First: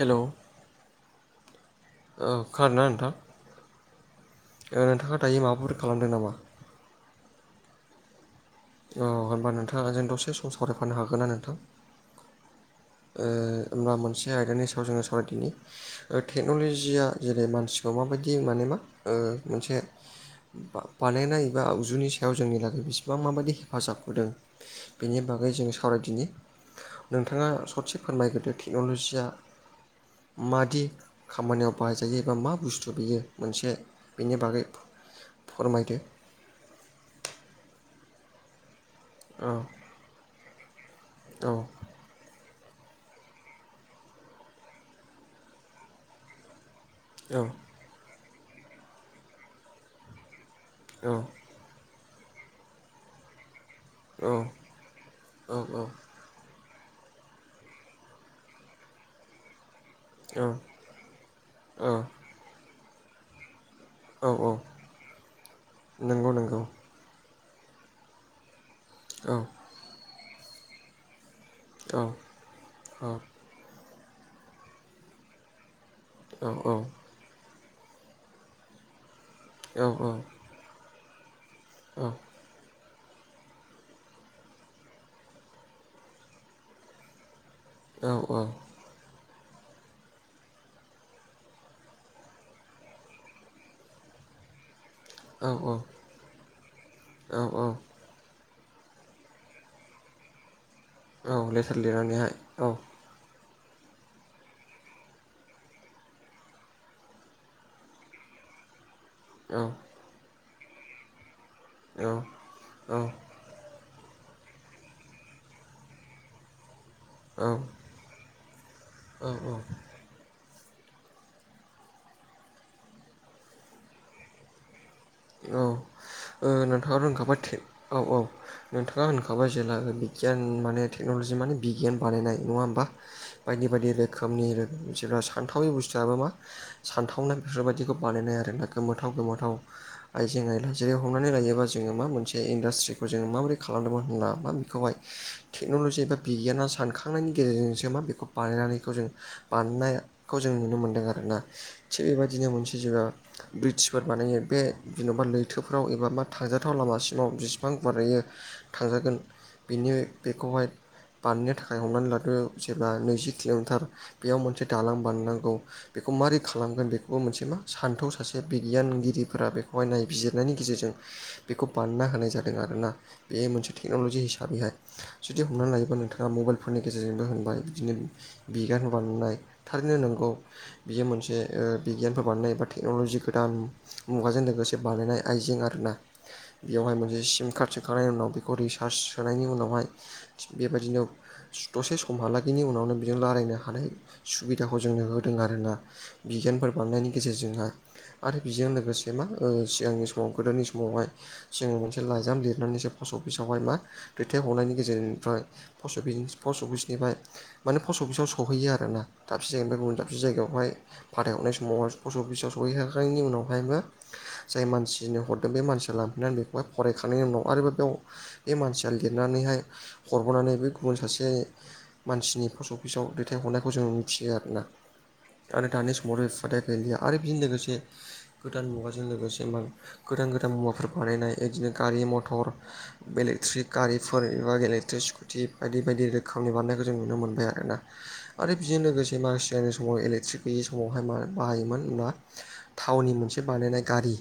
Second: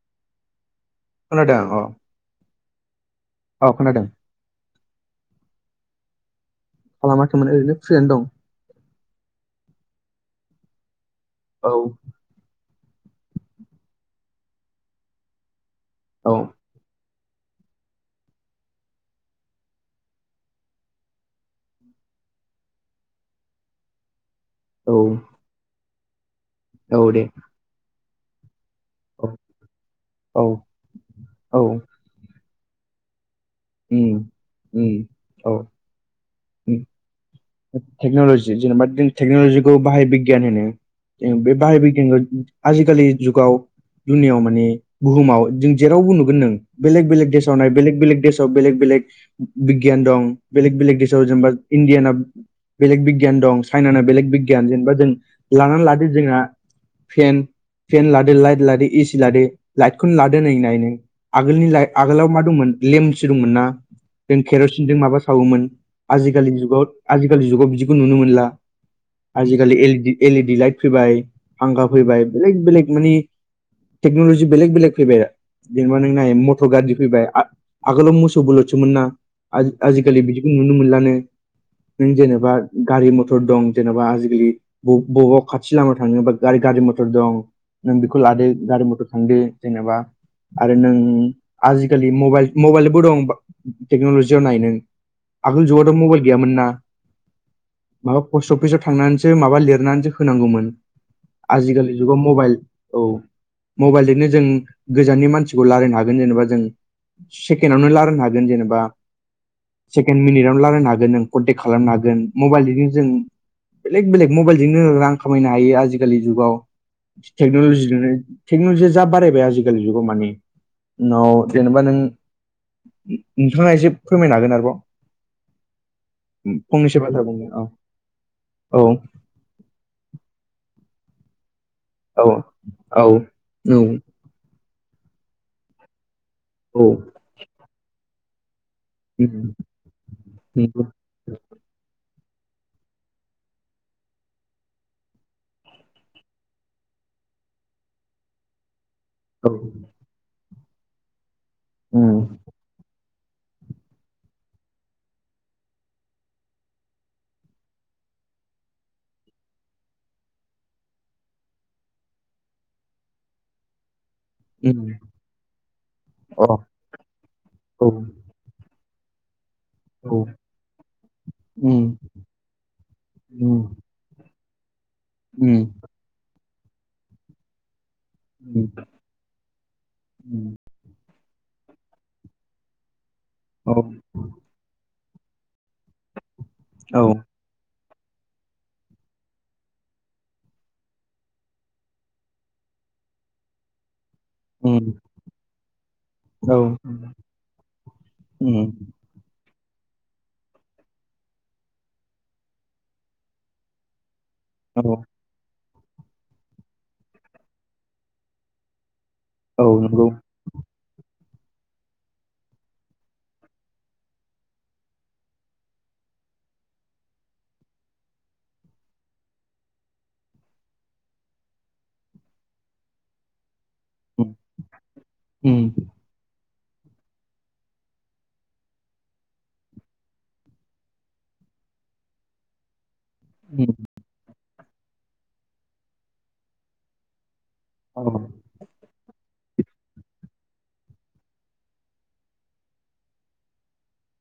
hello खोनादों अ औ खोनादोंना नोंथां औ खोनादों औ नोंथाङा दायो माबाफोर खालामदों नामा खालामाखैमोन ओरैनो फ्रियानो दं अ होनबा नोंथाङा आंजों दसे सम सावरायफानो हागोन ना नोंथां औ ओ ओमब्ला मोनसे आयदानि सायाव जोङो सावरायदिनि औ टेक्नल'जिया जेरै मानसिखौ माबायदि माने मा ओ मोनसे बानायनाय एबा आगजुनि सायाव जोंनि लागै बेसिबां माबायदि हेफाजाब होदों औ बेनि बागै जों सावरायदिनि औ दे नोंथाङा ससे फोरमायग्रोदो टेक्न'लजिया औ औ मादि औ खामानियाव बाहाय जायो एबा मा बुस्थु बियो मोनसे उम बेनि बागै उम औ उम फोरमायदो [inaudible] टेक्न'लजि जेनेबा जों औ टेक्न'लजिखौ बाहाय बिगियान होनो बे औ बाहाय जो आजिखालि जुगाव दुनियाव माने बुहुमाव जों जेरावबो नुगोन नों बेलेग बेलेग औ देशाव नाय बेलेग बेलेग देशाव बेलेग बेलेग बिगियान दं बेलेग बेलेग औ देशाव जेनबा इण्डियानाव बेलेग बिगियान दं चाइनाना औ बेलेग बिगियान जेनेबा जों लानानै लादो जोंना फेन फेन लादो लाइट लादो एसि लादो लाइटखौनो लादो नै नाय नों आगोलनि औ लाइ आगोलाव मा दंमोन लेम्पसो दंमोन ना औ जों औ केर'सिनजों माबा सावोमोन नंगौ नंगौ आजिखालिनि जुगाव आजिखालि जुगाव बिदिखौ नुनो मोनला औ आजिखालि L E D L E D light फैबाय फांखा औ फैबाय बेलेग बेलेग औ मानि टेक्नलजि बेलेग बेलेग फैबाय आरो जेनबा नों नै नाय औ मटर गारि फैबाय आगोलाव मोसौ बलतसोमोन ना औ आजि खालि बिदि नुनो मोनलानो नों जेनेबा गारि मटर दं जेनेबा आजिखालि ब बबावबा खाथि लामायाव थाङोबा गा गारि मटर दं नों बेखौ लादो गारि मटर थांदो जेनेबा आरो नों आजिखालि मबाइल मबाइलबो दं टेक्न'लजियाव नाय नों आगोल औ जुगावथ' मबाइल गैमोनना औ औ माबा पस्ट अफिसाव थांनानैसो माबा लिरनानैसो होनांगौमोन औ लेटार आजिखालि जुगाव लिरनानैहाय मबाइल औ मबाइलजोंनो जों गोजाननि मानसिखौ रायलायनो हागोन जेनेबा जों सेकेनावनो लारायनो हागोन जेनेबा औ सेकेण्ड मिनिट आवनो रायलायनो हागोन नों कन्टेक्ट खालामनो हागोन मबाइलजों जों बेलेग बेलेग मबाइलजोंनो रां खामायनो हायो आजिखालि जुगाव औ टेक्नलजिनो टेक्नलजिया जा औ बारायबाय औ आजिखालि जुगाव माने उनाव जेनेबा नों नोंथाङा एसे फोरमायनो हागोन आरोबाव औ नोंथाङा फंनैसो बाथ्रा होनखाबाय थे बुंनो औ औ औ नोंथाङा होनखा बाय जेला बिगियान माने टेकनलजि माने बिगियान औ बानायनाय नङा होमबा औ बायदि औ बायदि रो खोमनि जोंना सानथावि बुस्थुआबो मा औ सानथावना बेफोरबायाददिखौ बानायनाय आरोना गोमोथाव गोमोथाव नंगौ आइजें आइला जेरै हमनानै लायोबा जोङो मा मोनसे इन्डास्ट्रिखौ जोङो माबोरै खालामदोंमोन होनना मा बेखौहाय टेक्नलजि एबा बिगियाना सानखांनायनि गेजेरजोंसो मा बेखौ बानायनानै बेखौ जों औ उम बानायनायखौ जों नुनो मोनदों आरोना थिग बेबायदिनो मोनसे जुगा ब्रिटसफोर बानायो बे जेनबा लैथोफ्राव एबा मा थांजाथाव लामासिमाव बिसिबां गुवार लायो थांजागोन बिनि बेखौहाय बानायनो थाखाय हमनानै लादो जेब्ला नैजि किल'मिटार बेयाव मोनसे दालां बानाय नांगौ बेखौ उम अ मारै औ खालामगोन बेखौबो मोनसे मा औ उम सान्थौ सा सासे बिगियानगिरिफोरा बेखौहाय नायबिजिरनायनि गेजेरजों बेखौ बानायना होनाय जा दों आरोना बे उम मोनसे टेकनलजि हिसाबैहाय जुदि उम हमनानै लायोबा नोंथाङा मबाइल फोरनि गेजेरजोंबो होनबाय बिदिनो उम बिगियान बानायनाय थारैनो नंगौ बियो मोनसे बिगियानफोर बानायनाय बा टेक्नलजि गोदान औ मुगाजों लोगोसे बानायनाय आइजें आरोना बेयावहाय औ मोनसे सिम कार्ड खांनायनि उनाव बेखौ रिसार्च सोनायनि उनावहाय थिग बेबायदिनो दसे समहालागैनि उनावनो बिजों रायलायनो हानाय सुबिदाखौ उम जोंनो होदों आरोना औ बिगियानफोर बानायनायनि उम गेजेरजोंहा आरो बेजों लोगो से मा सिगांनि समाव गोदोनि समावहाय सिगाङाव मोनसे लाइजाम लिरनानैसो पस्ट अफिसावहाय मा दैथायहरनायनि औ गेजेरनिफ्राय पस्ट अफिस पस्ट अफिसनिफाय माने पस्ट अफिसाव सहैयो आरोना दाबसे औ जायगानिफ्राय गुबुन नंगौ दाबसे जायगायावहाय फाथायहरनाय समाव पस्टअफिसाव सहैखांनायनि उनावहायमा जाय मानसिनो हरदों बे मानसिया लांफैनानै बेखौहाय फरायखांनायनि उनाव आरोबाव बेयाव बे मानसिया लिरनानैहाय हरबोनानै बे गुबुन सासे मानसिनि पस्ट अफिसाव दैथाय हरनायखौ जों थियो उम आरोना आरो उम दानि समाव बि फादाया [unintelligible] गैलिया आरो बेजों लोगोसे गोदान मुवाजों लोगोसे मा गोदान गोदान मुवाफोर बानायनाय बिदिनो गारि मथर इलेकट्रिक उम गारिफोर एबा इलेकट्रिक स्कुटि बायदि बायदि रोखोमनि बानायनायखौ जों नुनो मोनबाय आरो ना औ आरो बेजों लोगोसे मा सिगांनि समाव इलेकट्रिक गैयि समावहाय मा बाहायोमोन होनब्ला थावनि मोनसे बानायनाय गारि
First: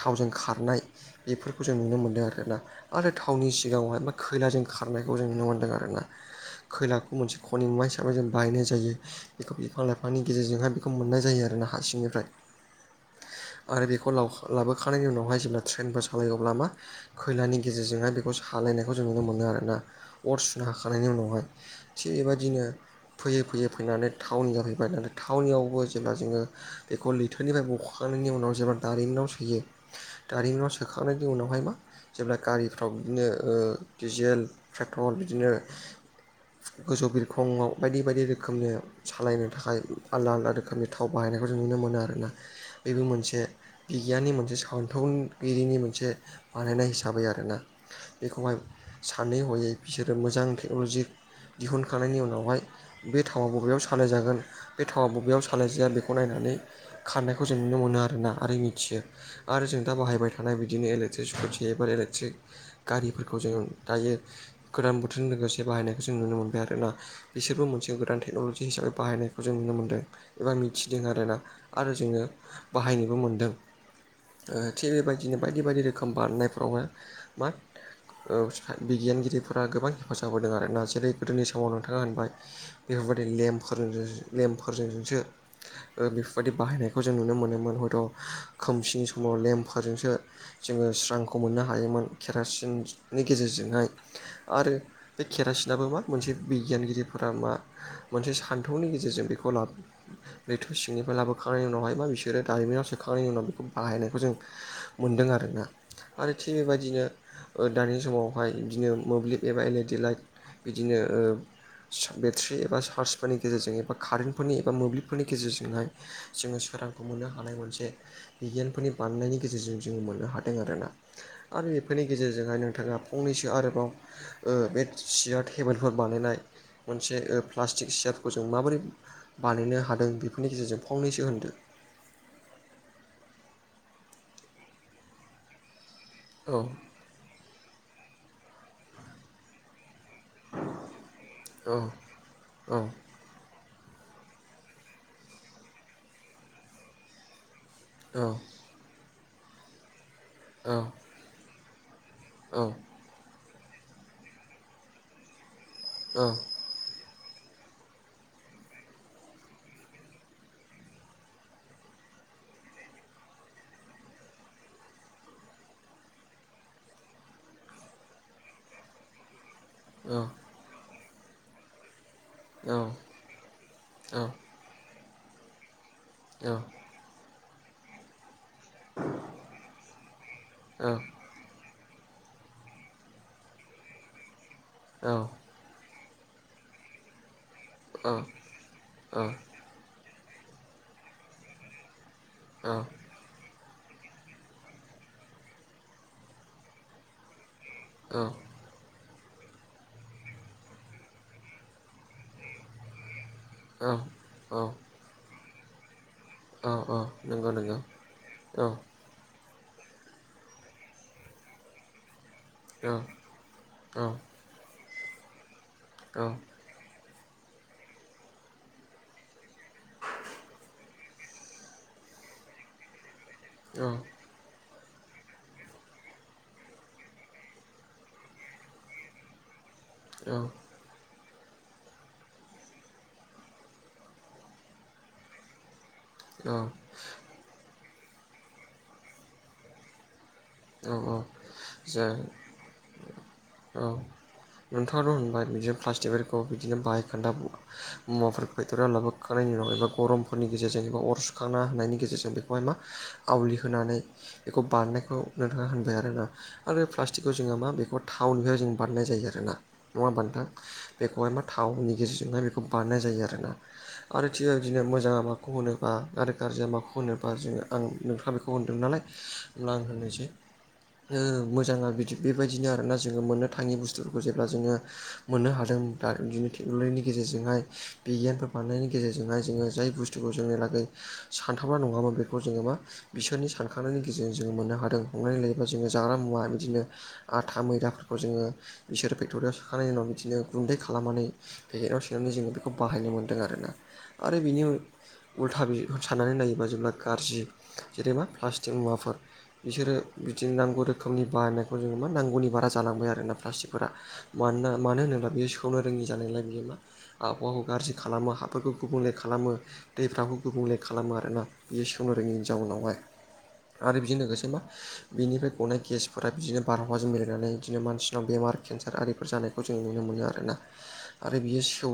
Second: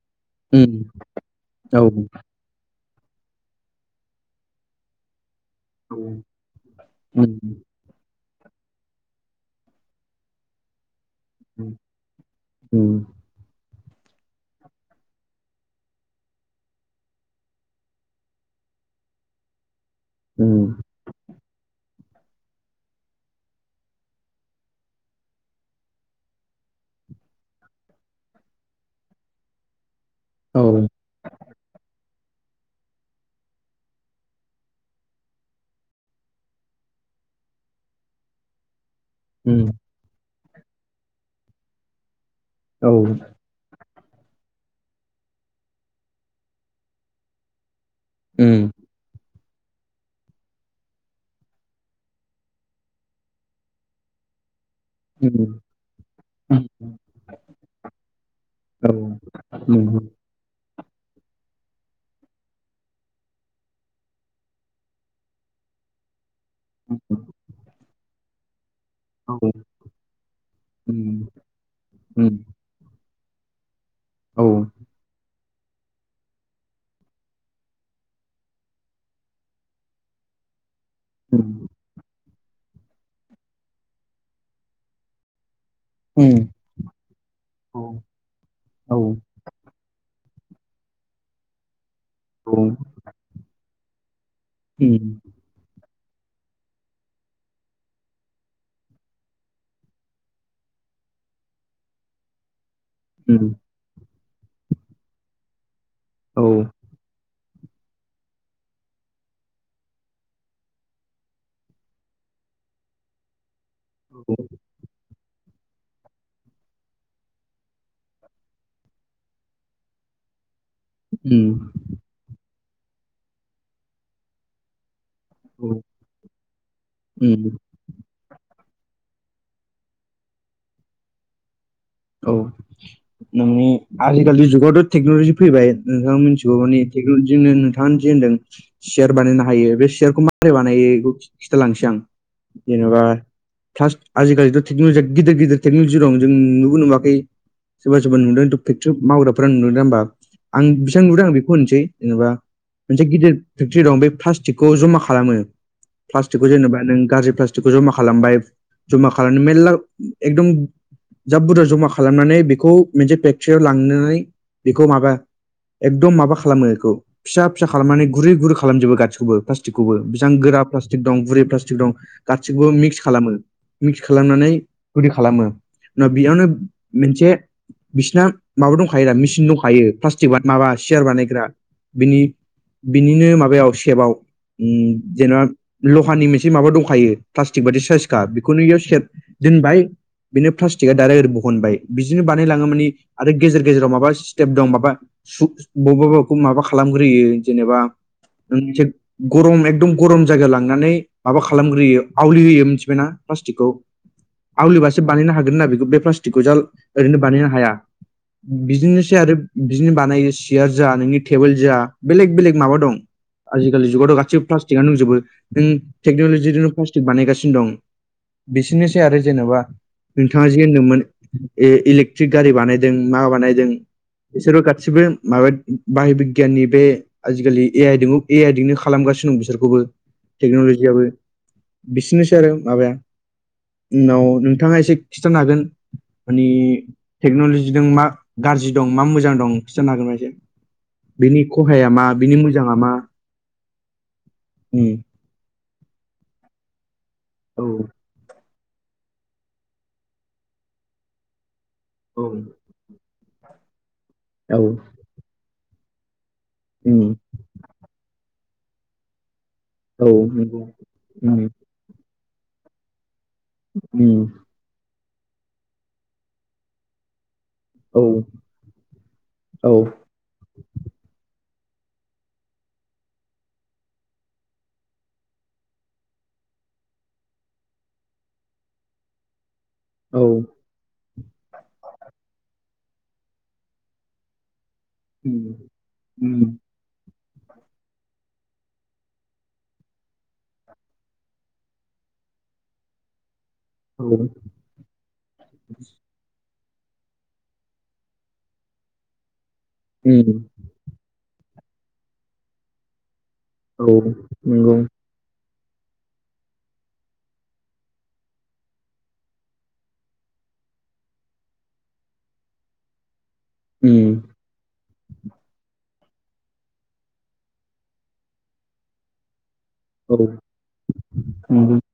थावजों खारनाय बेफोरखौ जों नुनो उम औ मोन्दों आरोना आरो थावनि सिगाङावहाय बा खैलाजों खारनायखौ जों नुनो मोनदों आरो ना औ खैलाखौ मोनसे नोंनि खनि मुवा हिसाबै जों बायनाय जायो बेखौ बिफां लाइफांनि गेजेरजोंहाय बेखौ मोननाय जायो आरो ना हा सिंनिफ्राय उम आरो बेखौ लाव लाबोखांनायनि उनावहाय जेब्ला ट्रेनखौ सालायो अब्ला मा खैलानि गेजेरजोंहाय बेखौ सालायनायखौ जों नुनो मोनो आरोना अर सुनो हाखांनायनायनि उनावहाय थिग बेबादिनो फैयै फैयै फैनानै थावनि जाहैबाय दाना थावनियावबो जेब्ला जोङो बे बेखौ लैथोनिफ्राय बोखांनायनि उनाव जेब्ला दारिमिनाव सोयो दारिमिनाव सोखांनायनि उनावहाय मा जेब्ला गारिफ्राव बिदिनो डिजेल पेट्रल बिदिनो गोजौ बिरखंआव बायदि बायदि रोखोमनि सालायनो थाखाय आलदा आलदा रोखोमनि थाव बाहायनायखौ जों नुनो मोनो आरोना बेबो मोनसे बिगियाननि मोनसे सानथौगिरिनि मोनसे बानायनाय हिसाबै आरोना बेखौहाय सानै हयै बिसोरो मोजां टेक्न'लजि दिहुनखांनायनि उनावहाय बे थावा बबेयाव सालाय जागोन बे थावा बबेयाव सालायजाया बेखौ नायनानै खारनायखौ जों नुनो मोनो आरोना आरो मिथियो आरो जों दा बाहायबाय थानाय बिदिनो इलेक्ट्रिक स्कुटि एबा इलेक्ट्रिक गारिफोरखौ जों दायो गोदान बोथोरजों लोगोसे बाहायनायखौ जों नुनो मोनबाय आरो मा बिसोरबो मोनसे गोदान टेक्न'लजि हिसाबै बाहायनायखौ जों नुनो मोन्दों एबा मिथिदों आरो ना आरो जोङो बाहायनोबो मोनदों थिग बेबायदिनो बायदि बायदि रोखोम बारनायफ्राव हाय मा बिगियानगिरिफोरा गोबां हेफाजाब होदों आरो ना जेरै गोदोनि समाव नोंथाङा होनबाय बेफोरबायदि लेम्पफोरजों लेम्पफोरजों जोंसो बेफोरबायदि बाहायनायखौ जों नुनो मोनोमोन हयथ' खोमसिनि समाव लेम्पफोरजोंसो जोङो स्रांखौ मोननो हायोमोन केरासिन नि गेजेरजोंहाय आरो केरासिनाबो मा मोनसे बिगियानगिरिफोरा मा मोनसे सान्थौनि गेजेरजों बेखौ लाबोयो लैथो सिंनिफ्राय लाबोखांनायनि उनावहाय मा बिसोरो दारिमिनाव सो खांनायनि उनाव बेखौ बाहायनायखौ जों मोन्दों आरोना आरो थिग बेबायदिनो दानि समावहाय बिदिनो मोब्लिब एबा एलइडि लाइट बिदिनो ओ बेट्रि एबा चार्जफोरनि गेजेरजों एबा कारेन्टफोरनि एबा मोब्लिबफोरनि गेजेरजोंहाय जोङो सोरांखौ मोननो हानाय मोनसे बिगियानफोरनि बानायनायनि गेजेरजों जों मोननो हादों आरोना आरो बे बेनि गेजेरजोंहाय नोंथाङा फंनैसो आरोबाव बे सियार टेबोल फोर बानायनाय मोनसे प्ला प्लाटिक सियारखौ जों माबोरै बानायनो हादों बेफोरनि गेजेरजों फंनैसो होनदों औ नोंनि आजिखालिनि जुगावथ' टेक्न'लजि फैबाय नोंथां मिथिगौ औ माने टेकनलजिनो नोंथां जे होनदों सियार बानायनो हायो बे सियारखौ मा बोरै बानायखौ औ खिथालांसै आं औ जेनेबा फार्स्ट आजिखालिथ' टेक्न'लजिया गिदिर गिदिर टेक्न'लजि दं जों नुबो नुवाखै [unintelligible] सोरबा सोरबा औ नुदों फेक्टरि मावग्राफोरा नुदों दां होमबा आं औ बेसेबां नुदों आं बेखौ होननोसै जेनेबा [unintelligible] औ मोनसे गिदिर फेक्ट्रि दं बे प्लास्टिकखौ जमा खालामो औ प्लास्टिकखौ जेनेबा नों गाज्रि प्लास्टि टिकखौ जमा खालामबाय जमा खालामनो मेर्ला एकदम जा बुरजा जमा खालामनानै बेखौ मोनसे फेक्ट्रियाव लांनानै बेखौ माबा एकदम माबा खालामो बेखौ फिसा फिसा खालामनानै गुरै गुरै खालामजोबो गासिखौबो प्लास टिकखौबो औ बेसेबां गोरा प्लास्टिक दं बुरै प्लास्टिक दं गासिखौबो मिक्स खालामो मिक्स खालामनानै गुरै खालामो उनाव बेयावनो मोनसे बिसिना माबा दंखायो दा मेसिन दंखायो प्लास्टिक माबा सियार बानायग्रा बिनि बिनिनो माबायाव सेबआव उम जेनेबा लहानि मोनसे माबा दंखायो प्लास्टिक बादि साइसखा बेखौनो इयो सेब दोनबाय बेनो प्लास्टिकआ दारेक्ट ओरै बहनबाय बिदिनो बानायलाङो मानि आरो गेजेर गेजेराव माबा सिसटेम दं माबा सु बबेबा बबेबाखौ माबा खालामग्रोयो जेनेबा औ से [unintelligible] गरम एकदम गरम जायगा लांनानै माबा खालामग्रोयो आवलि होयो मिथिबायना प्लास्टिकखौ औ आवलिबासो बानायनो हागोन ना बेखौ बे प्लास टिक जान औ ओरैनो बानायनो नंगौ हाया नंगौ औ बिदिनो सै आरो बिदिनो बानाय चियार जा नोंनि टेबोल जा बेलेक बेलेग माबा दं औ आजिलि औ जुगावथ' गासिबो प्लास्टिकआ दंजोबो नों औ टेन'लजि प्लास टिक बानायगासिनो दं बिसोरनोसै आरो जेनेबा बिथाङा जि होनदोंमोन ए इलेक्ट्रिक गारि बानायदों मा बानायदों औ बिसोरबो गासिबो माबा बाहि बिगियाननि बे आजिखालि ए आइदों ए आइदोंनो खालामगासिनो दं बिसोरखौबो टेकनल' जियाबो बिसिनोसै आरो माबाया उनाव नोंथाङा एसे खिथानो हागोन मानि टेक्न'ल'जिजों मा गाज्रि दं मा मोजां दं खिथानो हागोन बा एसे औ औ बिनि खहाया जा मा बिनि मोजाङा मा औ उम नोंथाङाथ' होनबाय बिदिनो प्लास्टिकफोरखौ बिदिनो बाहाय खोन्दा औ मुवाफोरखौ फेक्टरियाव लाबोखांनायनि उनाव एबा गरमफोरनि गेजेरजों एबा अर सुखांना होननि औ गेजेरजों बेखौहाय मा आवलि होनानै औ बेखौ बारनायखौ नोंथाङा होनबाय आरोना आरो उम प्लास्टिकखौ जोङो मा बेखौ थावनिफ्राय जों बानानाय जायो आरोना नङा औ होनबा नोंथां नंगौ बेखौहाय उम मा थावनि गेजेरजोंहाय बेखौ बानायनाय जायो आरो ना उम आरो थि बिदिनो मोजाङा माखौ होनो बा गाज्रि आरो गाज्रिया माखौ होनोबा जोङो आं औ नोंथाङा बेखौ होनदोंमोन नालाय होनोमब्ला औ आं होननोसै ओ मोजाङा बिदि बेबायदिनो आरोना जोङो मोननो थाङि बुस्थुफोरखौ जेब्ला जोङो मोननो हादों दा बिदिनो टेक्न'लजिनि गेजेरजोंहाय बिगियानफोर बानायनायनि गेजेरजोंहाय जोङो जाय औ बुस्थुखौ जोंनि लागै सानथावना नङामोन बेखौ जोङो मा बिसोरनि सानखांनायनि गेजेरजों जोङो मोननो हादों [unintelligible] उम जोङो जाग्रा मुवा उम बिदिनो आथा मैदाफोरखौ जोङो बिसोर फेक्ट'रियाव सोखांनायनायनि उनाव बिदिनो गुन्दै खालामनानै फेकेटाव सोनानै जोङो बेखौ बाहायनो मोन्दों आरोना औ आरो बेनि उल्था बि [unintelligible] साननानै नायोबा जेब्ला गाज्रि जेनेबा प्लास्टिक मुवाफोर बिसोरो उम बिदिनो नांगौ रो खोमनि बाहानायनायखौ जों मा नांगौनि बारा जालांबाय आरोना औ प्लास्टिकफोरा मानोना नंगौ मानो होनोबा बे सेव [unintelligible] नो रोङि जानायलाय बियो मा आबहावाखौ गाज्रि खालामो हाफोरखौ गुबुंले खालामो दैफ्राबो गुबुंले खालामो आरोना बियो सेवनो रोङैनि जाउनावहाय आरो उम बेजों लोगोसे मा बिनिफ्राय गनाय गेसफोरा बिदिनो बारहावाजों मिलायनानै बिदिनो मानसिनाव बेमार केन्सार आरिफोर जानाय खौ जों नुनो औ मोनो आरोना आरो बियो नंगौ सेव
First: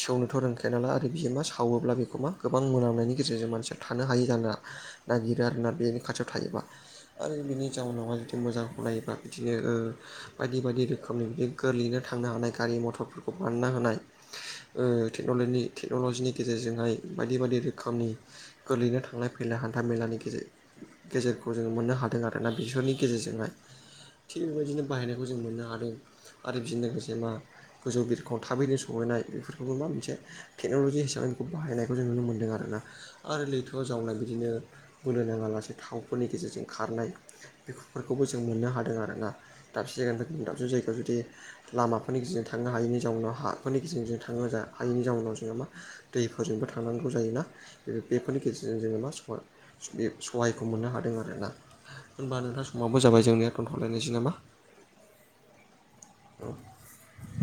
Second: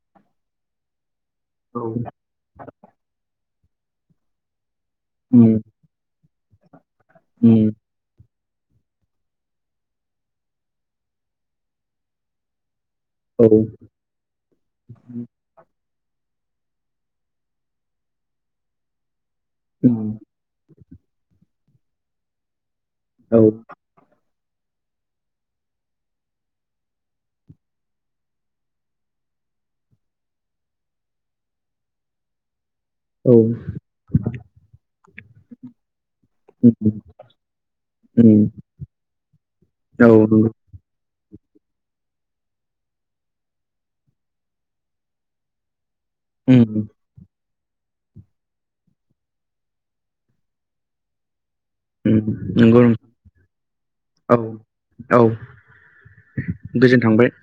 सेवनोथ' रोंखाया नालाय आरो बियो मा सा वोब्ला बेखौ मा गोबां मोनामनायनि गेजेरजों मानसिया थानो हायि जोनो नागिरो उम आरोना बेनि खाथियाव थायोबा आरो बेनि उम जाउनाव हाय मोजांखौ नायोबा बिदिनो ओ बायदि बायदि रोखोमनि बिदिनो गोरलैयैनो थांनो हानाय गारि मथरफोर खौ औ बानायना होनाय ओ टेक्न'लजिनि टेक्न'लजिनि गेजेरजोंहाय बायदि बायदि रोखोमनि गोलैनो थांनाय फै मेला हान्था उम मेलानि गेजेर गेजेरखौ जों मोननो हादों आरो ना बिसोरनि औ गेजेरजोंहाय थिग बेबायदिनो बाहायनायखौ जों मोननो हादों आरो बेजों लोगोसे मा गोजौ बिरखं थाबैनो सहैनाय बेफोरखौबो मा मोनसे टेक्न'लजि हिसाबै बेखौ बाहायनाय खौ जों नुनो मोनदों आरोना औ आरो लैथोआव जावनाय बिदिनो बोलो नाङा लासे थावफोरनि गेजेरजों उम खारनाय बेफोरखौबो जों उम मोननो हादों आरोना दाबसे औ नंगौ जायगानिफ्राय दाबसे जायगायाव जुदि लामाफोरनि गेजेरजों थांनो हायैनि जाउनाव हाफोरनि गेजेरजों थांनो हायैनि जाउनाव जोङो मा दैफोरजोंबो उम थांनां गौ जायोना बेफोरनि गेजेरजों जोङो मा सहायखौ मोननो हादों आरो ना उम होनबा नोंथां नंगौ नों- समावबो जाबाय जोंनिया थोनथ'लायनोसै नामा औ औ गोजोन थांबाय